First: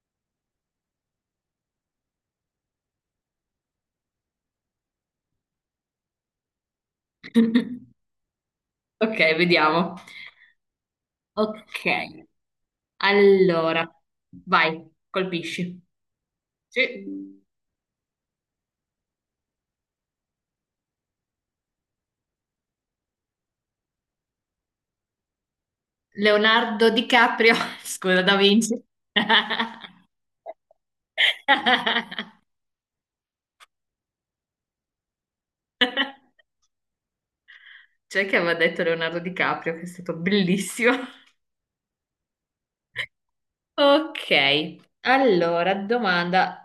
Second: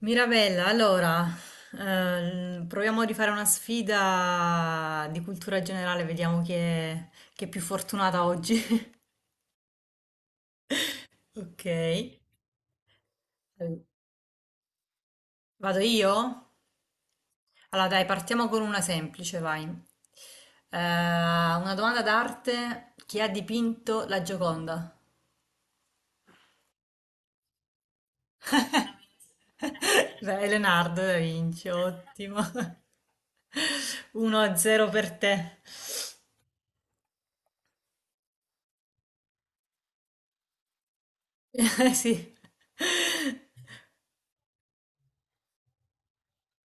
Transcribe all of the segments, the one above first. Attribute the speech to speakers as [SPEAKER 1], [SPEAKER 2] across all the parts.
[SPEAKER 1] Mirabella, allora, proviamo a rifare una sfida di cultura generale, vediamo chi è più fortunata oggi.
[SPEAKER 2] Ok, vediamo.
[SPEAKER 1] Ok,
[SPEAKER 2] Ok,
[SPEAKER 1] allora,
[SPEAKER 2] allora, vai,
[SPEAKER 1] vado
[SPEAKER 2] colpisci.
[SPEAKER 1] io?
[SPEAKER 2] Sì.
[SPEAKER 1] Allora dai, partiamo con una semplice, vai. Una domanda d'arte, chi ha dipinto la Gioconda?
[SPEAKER 2] Leonardo DiCaprio, scusa, Da Vinci.
[SPEAKER 1] Dai, Leonardo da Vinci, ottimo. 1-0 per te.
[SPEAKER 2] C'è che aveva detto Leonardo DiCaprio, che è stato bellissimo.
[SPEAKER 1] Sì.
[SPEAKER 2] Ok, allora, domanda.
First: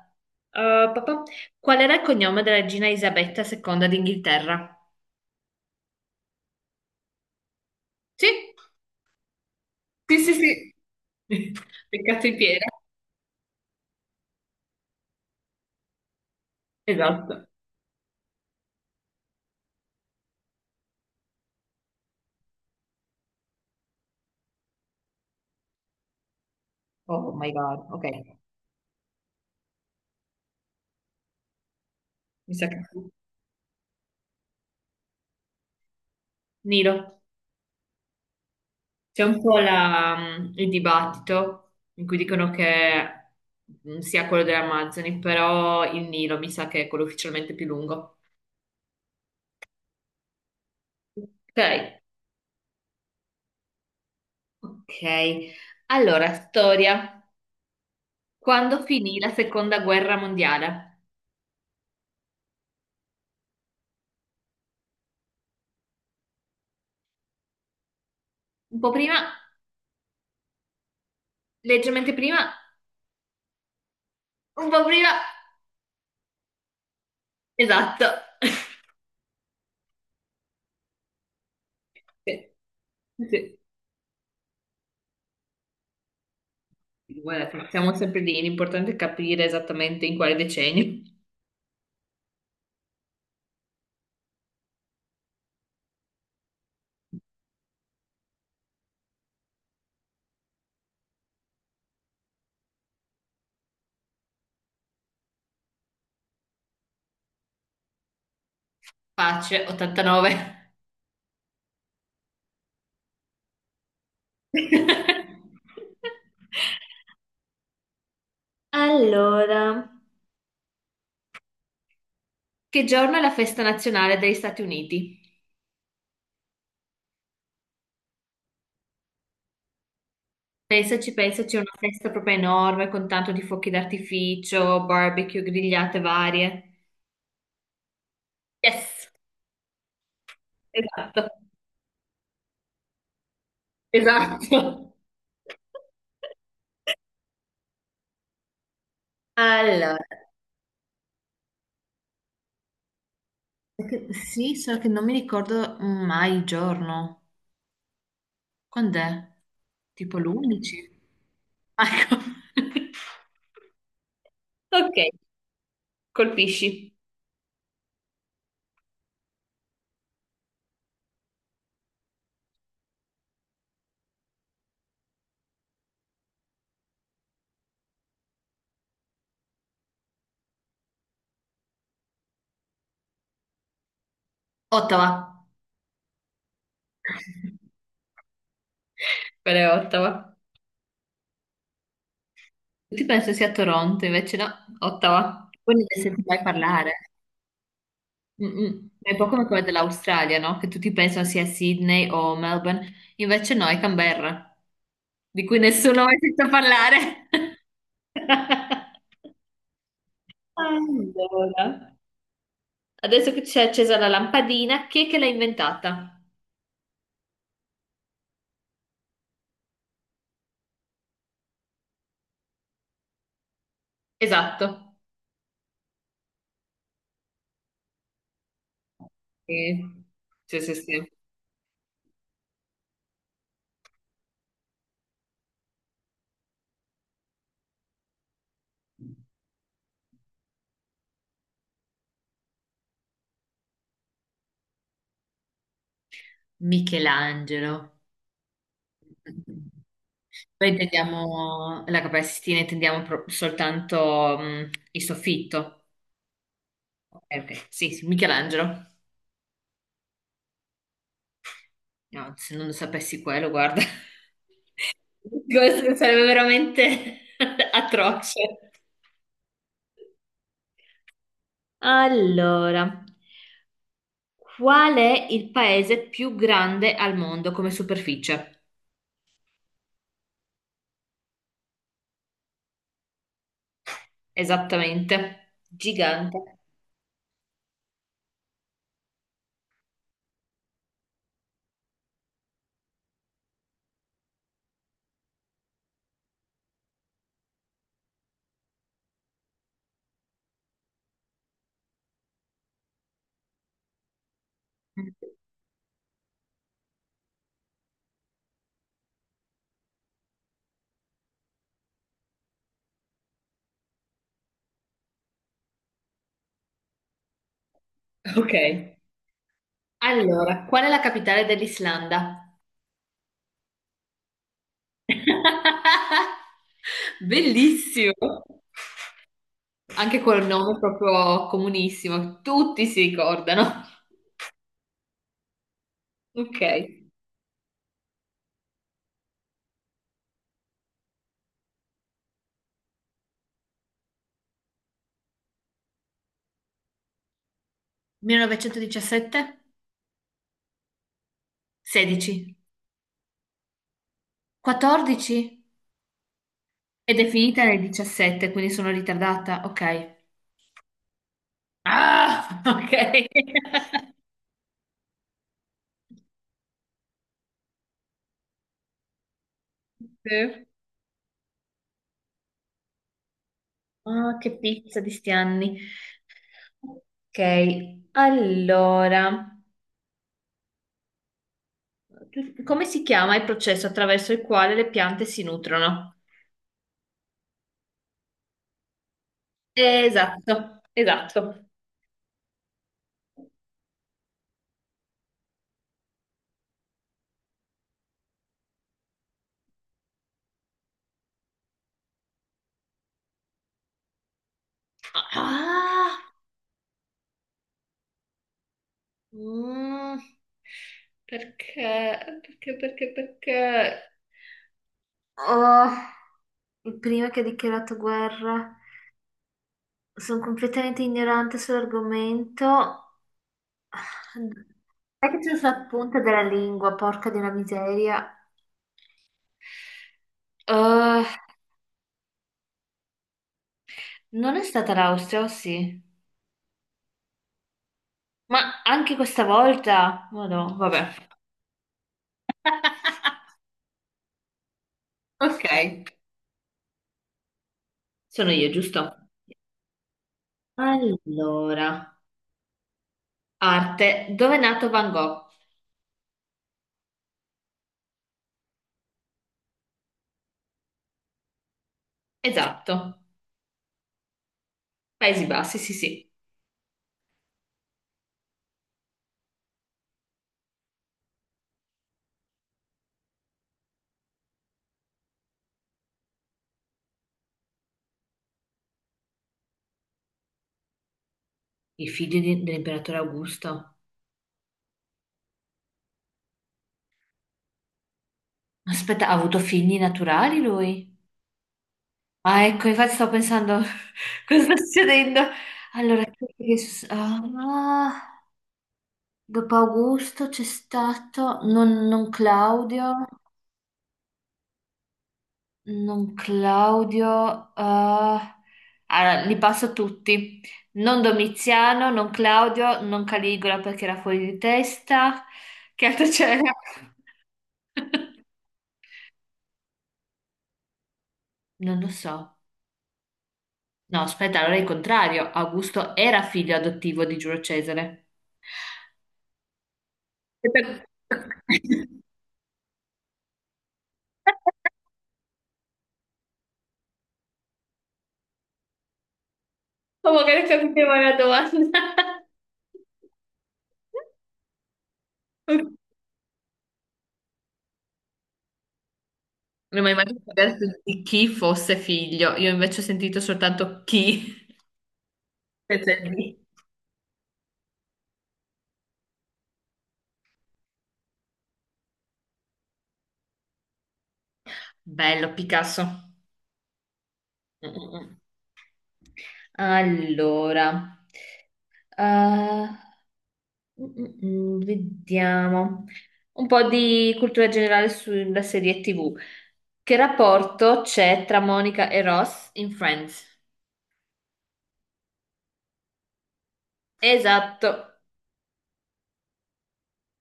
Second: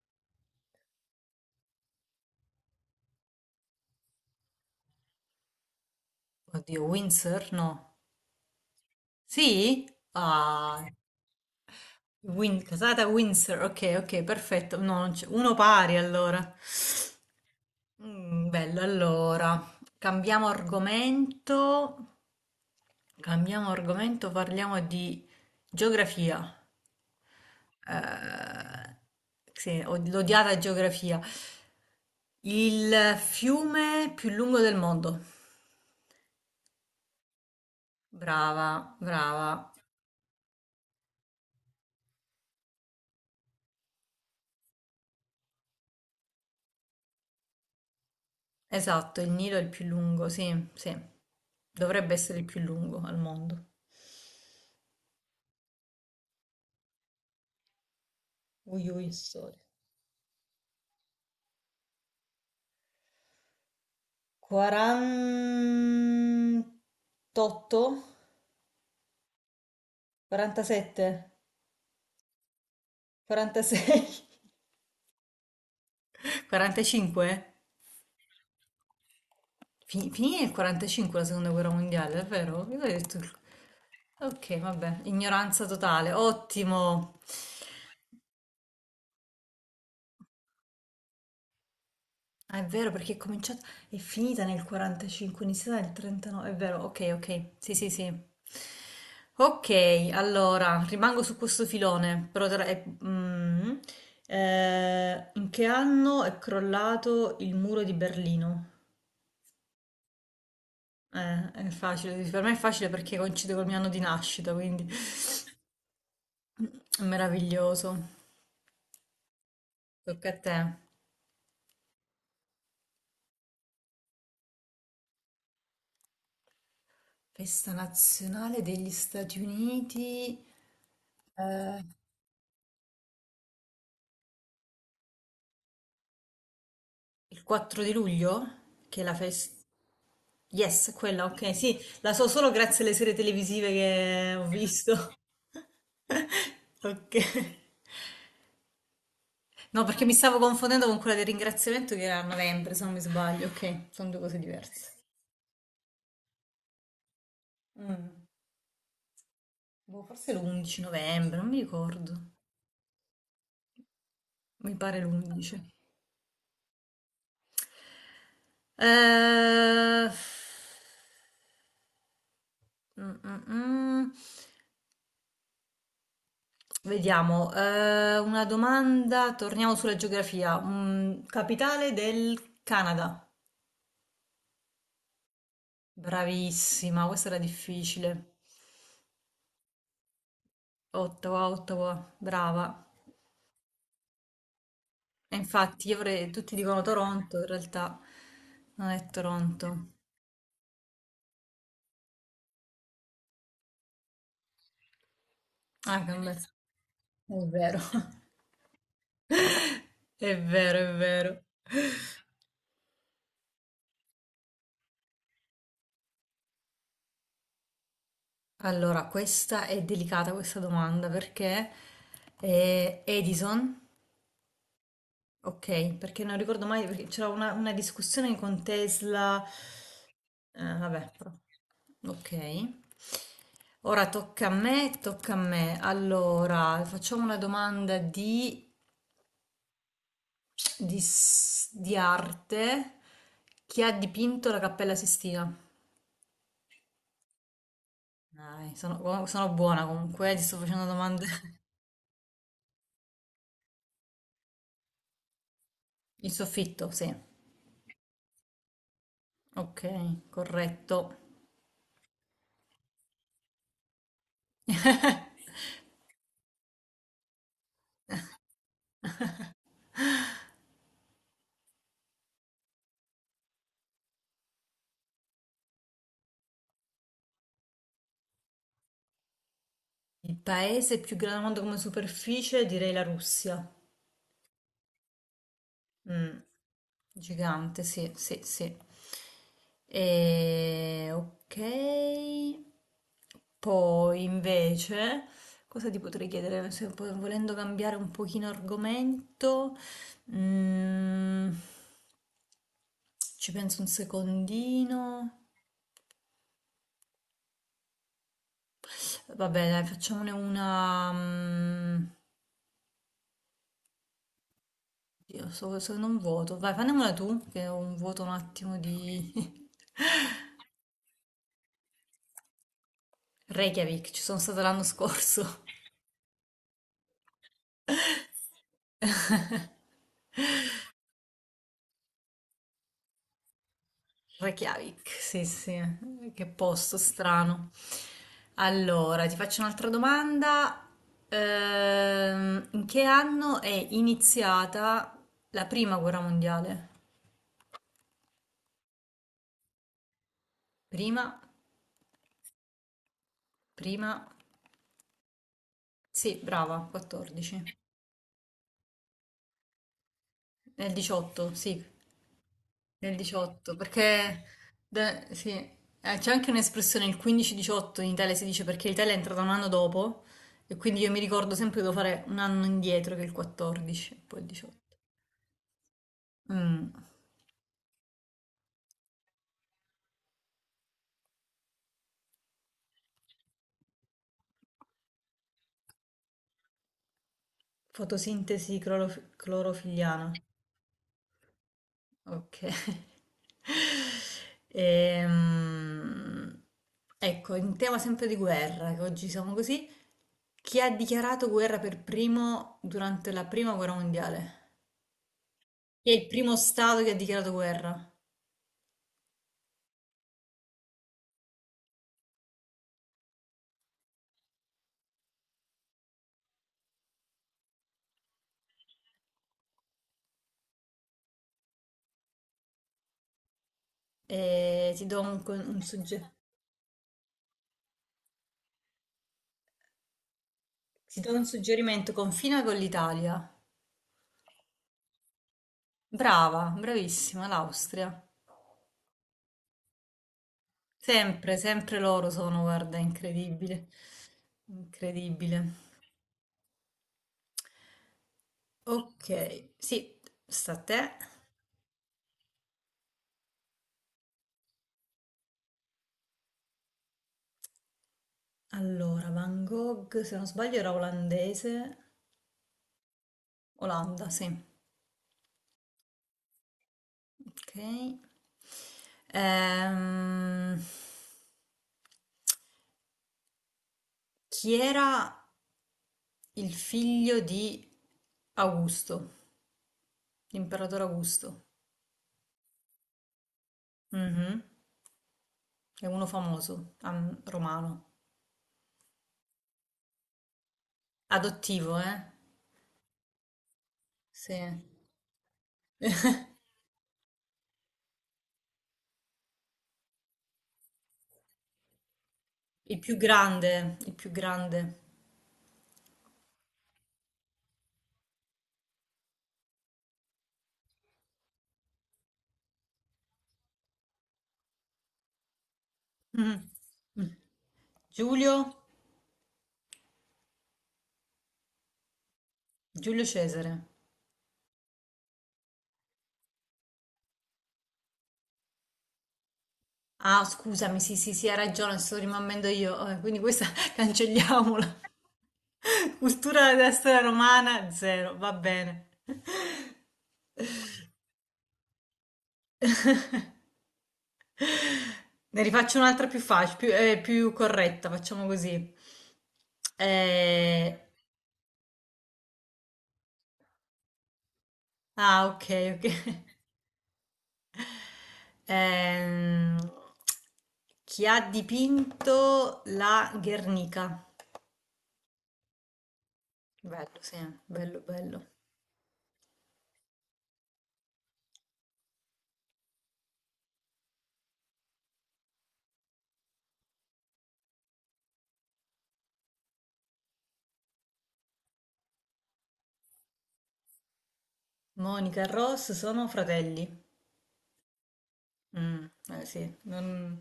[SPEAKER 2] Papà, qual era il cognome della regina Isabetta II d'Inghilterra?
[SPEAKER 1] Oddio, Windsor? No.
[SPEAKER 2] Sì,
[SPEAKER 1] Sì?
[SPEAKER 2] sì, sì, sì.
[SPEAKER 1] Ah,
[SPEAKER 2] Peccato in piedi.
[SPEAKER 1] Casata Windsor. Ok, ok, perfetto. No, non c'è- uno pari allora.
[SPEAKER 2] Esatto.
[SPEAKER 1] Mm, bello, allora. Cambiamo argomento. Cambiamo argomento, parliamo di geografia.
[SPEAKER 2] Oh my God, ok.
[SPEAKER 1] Eh, sì, l'odiata geografia.
[SPEAKER 2] Mi sa che sì.
[SPEAKER 1] Il fiume più lungo del mondo.
[SPEAKER 2] Nilo.
[SPEAKER 1] Brava,
[SPEAKER 2] C'è un po'
[SPEAKER 1] brava.
[SPEAKER 2] il dibattito in cui dicono che sia quello delle Amazzoni, però il Nilo mi sa che è quello ufficialmente più lungo.
[SPEAKER 1] Esatto, il Nilo è il più lungo, sì, sì.
[SPEAKER 2] Ok,
[SPEAKER 1] Dovrebbe essere il più lungo al mondo.
[SPEAKER 2] ok. Allora, storia. Quando
[SPEAKER 1] Ui, ui,
[SPEAKER 2] finì la
[SPEAKER 1] storia.
[SPEAKER 2] seconda guerra mondiale?
[SPEAKER 1] 48?
[SPEAKER 2] Un po' prima,
[SPEAKER 1] 47?
[SPEAKER 2] leggermente prima,
[SPEAKER 1] 46?
[SPEAKER 2] un po' prima.
[SPEAKER 1] 45?
[SPEAKER 2] Esatto.
[SPEAKER 1] Finì nel 45 la seconda guerra mondiale, è
[SPEAKER 2] Sì.
[SPEAKER 1] vero? Io avevo detto.
[SPEAKER 2] Sì.
[SPEAKER 1] Ok, vabbè, ignoranza totale, ottimo.
[SPEAKER 2] Guarda, siamo sempre lì, l'importante è capire esattamente in quale decennio.
[SPEAKER 1] Ah, è vero perché è cominciata, è finita nel 45, è iniziata nel 39, è vero, ok, ok, sì, sì, sì. Ok, allora, rimango su questo filone, però tra- è- mm, in che anno è crollato il muro di Berlino?
[SPEAKER 2] Pace, 89.
[SPEAKER 1] È facile, per me è facile perché coincide col mio anno di nascita, quindi è meraviglioso.
[SPEAKER 2] Allora,
[SPEAKER 1] Tocca a te.
[SPEAKER 2] che giorno è la festa nazionale degli Stati Uniti?
[SPEAKER 1] Festa nazionale degli Stati Uniti,
[SPEAKER 2] Pensaci, pensaci, è una
[SPEAKER 1] eh,
[SPEAKER 2] festa proprio enorme con tanto di fuochi d'artificio, barbecue, grigliate varie.
[SPEAKER 1] il 4 di luglio, che è
[SPEAKER 2] Yes,
[SPEAKER 1] la festa. Yes,
[SPEAKER 2] esatto,
[SPEAKER 1] quella, okay. Sì, la so solo grazie alle serie televisive che ho
[SPEAKER 2] esatto.
[SPEAKER 1] visto. Ok. No,
[SPEAKER 2] Allora,
[SPEAKER 1] perché mi stavo confondendo con quella del ringraziamento che era a novembre, se non mi sbaglio. Ok, sono due cose
[SPEAKER 2] sì, solo che
[SPEAKER 1] diverse.
[SPEAKER 2] non mi ricordo mai il giorno.
[SPEAKER 1] Mm.
[SPEAKER 2] Quando è?
[SPEAKER 1] Boh,
[SPEAKER 2] Tipo
[SPEAKER 1] forse
[SPEAKER 2] l'11?
[SPEAKER 1] l'11 novembre, non mi ricordo.
[SPEAKER 2] Ecco.
[SPEAKER 1] Mi
[SPEAKER 2] Ok,
[SPEAKER 1] pare l'11.
[SPEAKER 2] colpisci.
[SPEAKER 1] Eh, mm, mm, mm. Vediamo, una domanda, torniamo sulla geografia. Capitale del Canada.
[SPEAKER 2] Ottawa.
[SPEAKER 1] Bravissima, questa era difficile.
[SPEAKER 2] Quella è Ottawa.
[SPEAKER 1] Ottawa, Ottawa, brava.
[SPEAKER 2] Tutti pensano sia Toronto, invece no,
[SPEAKER 1] E
[SPEAKER 2] Ottawa. Poi ne
[SPEAKER 1] infatti,
[SPEAKER 2] senti mai
[SPEAKER 1] tutti dicono
[SPEAKER 2] parlare.
[SPEAKER 1] Toronto, in realtà non
[SPEAKER 2] Mm-mm.
[SPEAKER 1] è
[SPEAKER 2] È un po' come quella
[SPEAKER 1] Toronto.
[SPEAKER 2] dell'Australia, no? Che tutti pensano sia Sydney o Melbourne, invece no, è Canberra, di cui nessuno
[SPEAKER 1] Ah,
[SPEAKER 2] ha mai sentito parlare.
[SPEAKER 1] è vero. È vero, è vero.
[SPEAKER 2] Allora, adesso che c'è accesa la lampadina, chi è che l'ha inventata?
[SPEAKER 1] Allora, questa è delicata questa domanda perché Edison,
[SPEAKER 2] Esatto.
[SPEAKER 1] ok, perché non ricordo mai, perché c'era una discussione con Tesla.
[SPEAKER 2] Sì, sì, sì.
[SPEAKER 1] Ah,
[SPEAKER 2] Sì.
[SPEAKER 1] vabbè, ok. Ora tocca a me, tocca a me. Allora, facciamo una domanda di arte. Chi ha dipinto la Cappella Sistina?
[SPEAKER 2] Michelangelo.
[SPEAKER 1] Dai, sono, oh, sono buona comunque, ti sto
[SPEAKER 2] Poi
[SPEAKER 1] facendo domande.
[SPEAKER 2] intendiamo la Cappella Sistina, intendiamo soltanto il soffitto.
[SPEAKER 1] Il soffitto, sì.
[SPEAKER 2] Ok, ok. Sì, sì, Michelangelo.
[SPEAKER 1] Ok, corretto.
[SPEAKER 2] No, se non lo sapessi quello, guarda, questo sarebbe veramente atroce. Allora, qual è il paese più grande al mondo come superficie?
[SPEAKER 1] Il paese più grande al mondo come superficie, direi la Russia.
[SPEAKER 2] Esattamente,
[SPEAKER 1] Mm,
[SPEAKER 2] gigante.
[SPEAKER 1] Gigante, sì, sì, sì. E, ok. Poi invece, cosa ti potrei chiedere? Se po- Volendo cambiare un pochino argomento, mm, ci penso un secondino. Vabbè, dai, facciamone una. mm, Io so, sono un vuoto. Vai, fammela tu, che ho un vuoto un
[SPEAKER 2] Ok.
[SPEAKER 1] attimo di.
[SPEAKER 2] Allora, qual è la capitale dell'Islanda?
[SPEAKER 1] Reykjavik, ci sono stata l'anno scorso.
[SPEAKER 2] Bellissimo. Anche quel nome proprio comunissimo, tutti si ricordano.
[SPEAKER 1] Reykjavik, sì, sì, che
[SPEAKER 2] Ok.
[SPEAKER 1] posto strano. Allora, ti faccio un'altra domanda. In che anno è iniziata la prima guerra mondiale?
[SPEAKER 2] 1917?
[SPEAKER 1] Prima,
[SPEAKER 2] 16.
[SPEAKER 1] prima,
[SPEAKER 2] 14?
[SPEAKER 1] sì, brava,
[SPEAKER 2] Ed è
[SPEAKER 1] 14.
[SPEAKER 2] finita nel 17, quindi sono ritardata. Ok.
[SPEAKER 1] Nel 18, sì,
[SPEAKER 2] Ah, ok.
[SPEAKER 1] nel 18, perché sì, c'è anche un'espressione, il 15-18 in Italia si dice perché l'Italia è entrata un anno dopo.
[SPEAKER 2] Sì.
[SPEAKER 1] E quindi io mi ricordo sempre che devo fare un anno indietro che è il 14,
[SPEAKER 2] Ah,
[SPEAKER 1] poi il
[SPEAKER 2] che
[SPEAKER 1] 18.
[SPEAKER 2] pizza di sti anni.
[SPEAKER 1] Mm,
[SPEAKER 2] Ok, allora, come si chiama il processo attraverso il quale le piante si nutrono?
[SPEAKER 1] Fotosintesi clorofilliana.
[SPEAKER 2] Esatto, esatto.
[SPEAKER 1] Ok. Ehm, ecco, in tema sempre di guerra, che oggi siamo così, chi ha dichiarato guerra per primo durante la prima guerra mondiale? Chi è
[SPEAKER 2] Ah,
[SPEAKER 1] il primo stato che ha dichiarato guerra?
[SPEAKER 2] mm, perché, perché, perché, perché... Oh, il primo che ha dichiarato guerra. Sono completamente ignorante sull'argomento.
[SPEAKER 1] E ti do
[SPEAKER 2] Sai
[SPEAKER 1] un,
[SPEAKER 2] che c'è
[SPEAKER 1] con- un
[SPEAKER 2] sulla punta
[SPEAKER 1] sugge-
[SPEAKER 2] della lingua, porca di una miseria.
[SPEAKER 1] ti
[SPEAKER 2] Eh,
[SPEAKER 1] do un suggerimento, confina con l'Italia.
[SPEAKER 2] non è stata l'Austria, o sì?
[SPEAKER 1] Brava, bravissima, l'Austria.
[SPEAKER 2] Ma anche questa volta? Ma no, vabbè.
[SPEAKER 1] Sempre, sempre loro sono, guarda, incredibile. Incredibile.
[SPEAKER 2] Ok. Sono io, giusto?
[SPEAKER 1] Ok, sì, sta a te.
[SPEAKER 2] Allora, arte. Dove è nato Van Gogh?
[SPEAKER 1] Allora, Van Gogh, se non sbaglio era olandese.
[SPEAKER 2] Esatto.
[SPEAKER 1] Olanda, sì.
[SPEAKER 2] Paesi Bassi, sì, sì.
[SPEAKER 1] Ok. Ehm, Chi era il figlio di Augusto, l'imperatore Augusto?
[SPEAKER 2] Il figlio dell'imperatore Augusto.
[SPEAKER 1] Mhm, è uno famoso, romano.
[SPEAKER 2] Aspetta, ha avuto figli naturali lui?
[SPEAKER 1] Adottivo, eh?
[SPEAKER 2] Ah, ecco, infatti stavo pensando cosa sta
[SPEAKER 1] Sì.
[SPEAKER 2] succedendo. Allora, chi è che ah, dopo Augusto c'è stato non
[SPEAKER 1] Il più
[SPEAKER 2] Claudio.
[SPEAKER 1] grande, il più grande.
[SPEAKER 2] Non Claudio, allora, li passo tutti. Non Domiziano, non Claudio, non Caligola perché era fuori di testa. Che altro
[SPEAKER 1] Mm.
[SPEAKER 2] c'era?
[SPEAKER 1] Mm. Giulio?
[SPEAKER 2] Non lo so.
[SPEAKER 1] Giulio Cesare.
[SPEAKER 2] No, aspetta, allora è il contrario. Augusto era figlio adottivo di Giulio Cesare.
[SPEAKER 1] Ah, scusami,
[SPEAKER 2] Aspetta.
[SPEAKER 1] sì, sì, sì, hai ragione, sto rimanendo io. Quindi questa cancelliamola. Cultura della storia romana, zero, va bene.
[SPEAKER 2] Oh, magari capiva la domanda.
[SPEAKER 1] Ne rifaccio un'altra più facile, più corretta, facciamo così.
[SPEAKER 2] Non mi hai mai
[SPEAKER 1] Eh,
[SPEAKER 2] detto di chi fosse figlio. Io invece ho sentito soltanto chi.
[SPEAKER 1] ah, ok, ok.
[SPEAKER 2] Senza il di.
[SPEAKER 1] Ehm, Chi ha dipinto la Guernica?
[SPEAKER 2] Bello, Picasso.
[SPEAKER 1] Bello, sì,
[SPEAKER 2] Mm,
[SPEAKER 1] bello,
[SPEAKER 2] mm, mm.
[SPEAKER 1] bello.
[SPEAKER 2] Allora, eh, vediamo un po' di cultura generale sulla serie TV. Che rapporto c'è tra Monica e Ross in Friends?
[SPEAKER 1] Monica e Ross sono fratelli.
[SPEAKER 2] Esatto.
[SPEAKER 1] Mm, eh sì,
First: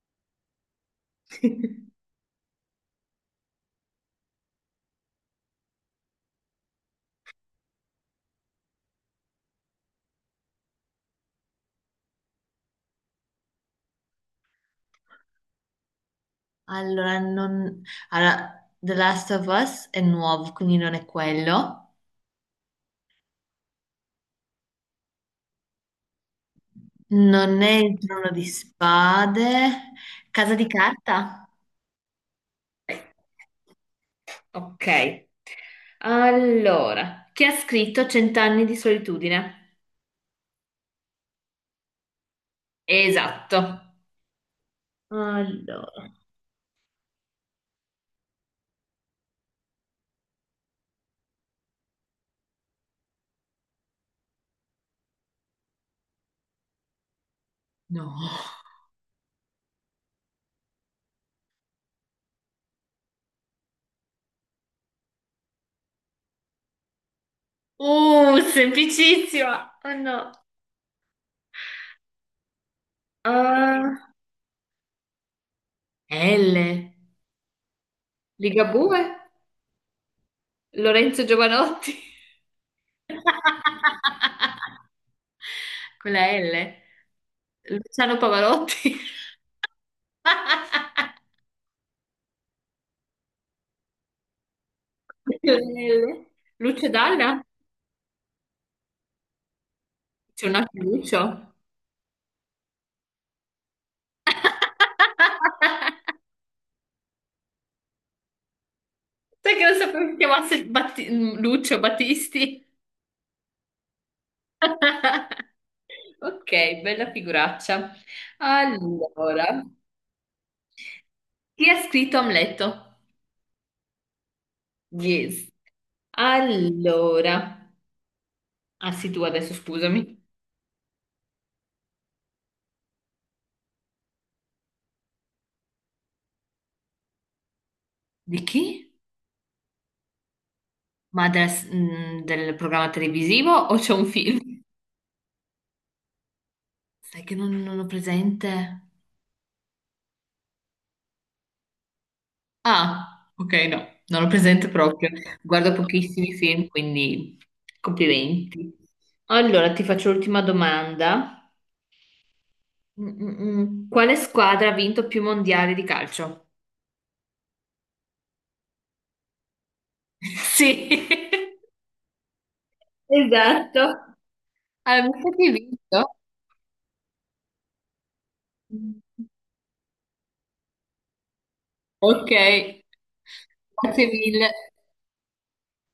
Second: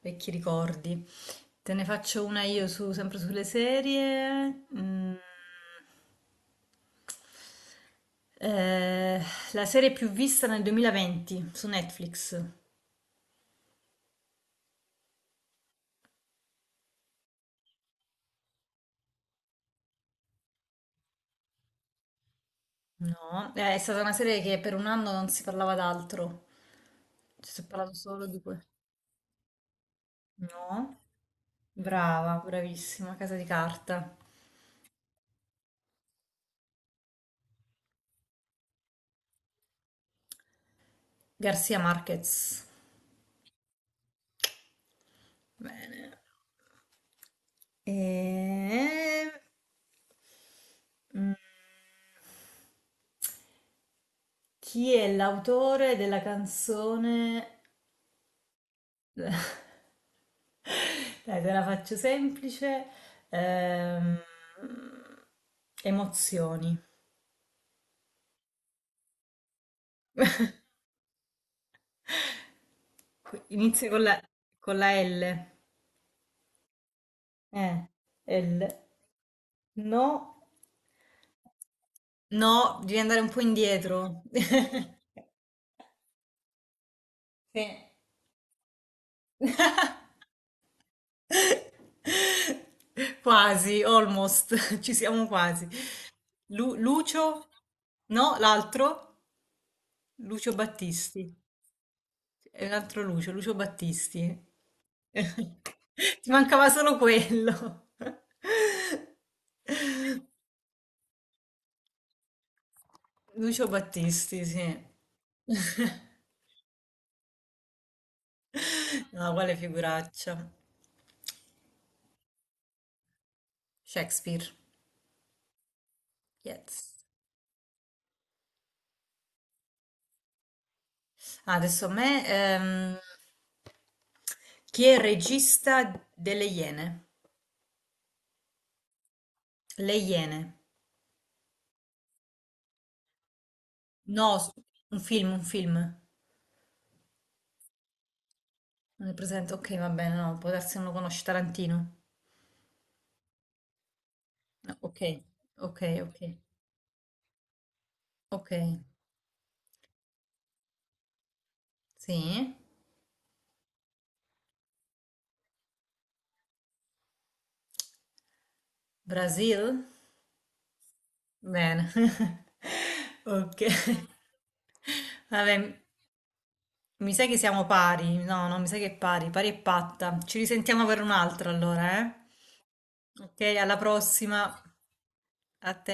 [SPEAKER 1] vecchi ricordi. Te ne faccio una io sempre sulle serie. Mm. Eh, la serie più vista nel 2020 su Netflix.
[SPEAKER 2] Allora, non... allora, The Last of Us è nuovo, quindi non è quello.
[SPEAKER 1] No, è stata una serie che per un anno non si parlava d'altro. Ci si
[SPEAKER 2] Non
[SPEAKER 1] è
[SPEAKER 2] è
[SPEAKER 1] parlato
[SPEAKER 2] il
[SPEAKER 1] solo
[SPEAKER 2] trono
[SPEAKER 1] di
[SPEAKER 2] di
[SPEAKER 1] quello.
[SPEAKER 2] spade. Casa di
[SPEAKER 1] No?
[SPEAKER 2] carta?
[SPEAKER 1] Brava, bravissima, Casa di Carta.
[SPEAKER 2] Ok. Allora, chi ha scritto Cent'anni di solitudine?
[SPEAKER 1] Garcia Marquez.
[SPEAKER 2] Esatto. Allora.
[SPEAKER 1] Bene. E mm, chi è l'autore della canzone?
[SPEAKER 2] No.
[SPEAKER 1] Dai, te la faccio semplice. Ehm, Emozioni.
[SPEAKER 2] Semplicissima. Oh no.
[SPEAKER 1] Inizia
[SPEAKER 2] Ah,
[SPEAKER 1] con la L.
[SPEAKER 2] L.
[SPEAKER 1] Eh, L.
[SPEAKER 2] Ligabue?
[SPEAKER 1] No.
[SPEAKER 2] Lorenzo Giovanotti?
[SPEAKER 1] No, devi andare un po' indietro.
[SPEAKER 2] Con la L?
[SPEAKER 1] Sì.
[SPEAKER 2] Luciano Pavarotti?
[SPEAKER 1] Quasi, almost, ci siamo
[SPEAKER 2] Con la
[SPEAKER 1] quasi.
[SPEAKER 2] L? Lucio Dalla?
[SPEAKER 1] Lucio? No, l'altro?
[SPEAKER 2] C'è
[SPEAKER 1] Lucio
[SPEAKER 2] un altro
[SPEAKER 1] Battisti.
[SPEAKER 2] Lucio?
[SPEAKER 1] È un altro Lucio, Lucio Battisti. Ti mancava solo quello.
[SPEAKER 2] Sai che non sapevo che si chiamasse Lucio Battisti?
[SPEAKER 1] Lucio Battisti, sì.
[SPEAKER 2] Ok, bella figuraccia.
[SPEAKER 1] No, quale
[SPEAKER 2] Allora,
[SPEAKER 1] figuraccia?
[SPEAKER 2] chi ha scritto Amleto?
[SPEAKER 1] Shakespeare,
[SPEAKER 2] Yes.
[SPEAKER 1] yes.
[SPEAKER 2] Allora, ah sì, tu adesso scusami.
[SPEAKER 1] Ah, adesso a me, chi è il regista delle Iene?
[SPEAKER 2] Di chi?
[SPEAKER 1] Le Iene.
[SPEAKER 2] Ma del programma televisivo o c'è un
[SPEAKER 1] No,
[SPEAKER 2] film?
[SPEAKER 1] un film, un film.
[SPEAKER 2] Sai che non ho presente.
[SPEAKER 1] Non è presente? Ok, va bene, no, può darsi che non lo conosci Tarantino.
[SPEAKER 2] Ah, ok, no, non ho presente
[SPEAKER 1] No, ok,
[SPEAKER 2] proprio. Guardo
[SPEAKER 1] ok, ok,
[SPEAKER 2] pochissimi film, quindi
[SPEAKER 1] ok.
[SPEAKER 2] complimenti. Allora, ti faccio l'ultima domanda.
[SPEAKER 1] Sì,
[SPEAKER 2] Mm, mm, mm. Quale squadra ha vinto più mondiali di calcio?
[SPEAKER 1] Brasil?
[SPEAKER 2] Sì,
[SPEAKER 1] Bene. Ok.
[SPEAKER 2] Esatto. Avevo
[SPEAKER 1] Vabbè,
[SPEAKER 2] vinto.
[SPEAKER 1] mi sa che siamo pari. No, no, mi sa che è pari, pari e patta. Ci risentiamo per un'altra allora, eh?
[SPEAKER 2] Ok,
[SPEAKER 1] Ok, alla
[SPEAKER 2] grazie mille.
[SPEAKER 1] prossima. A te.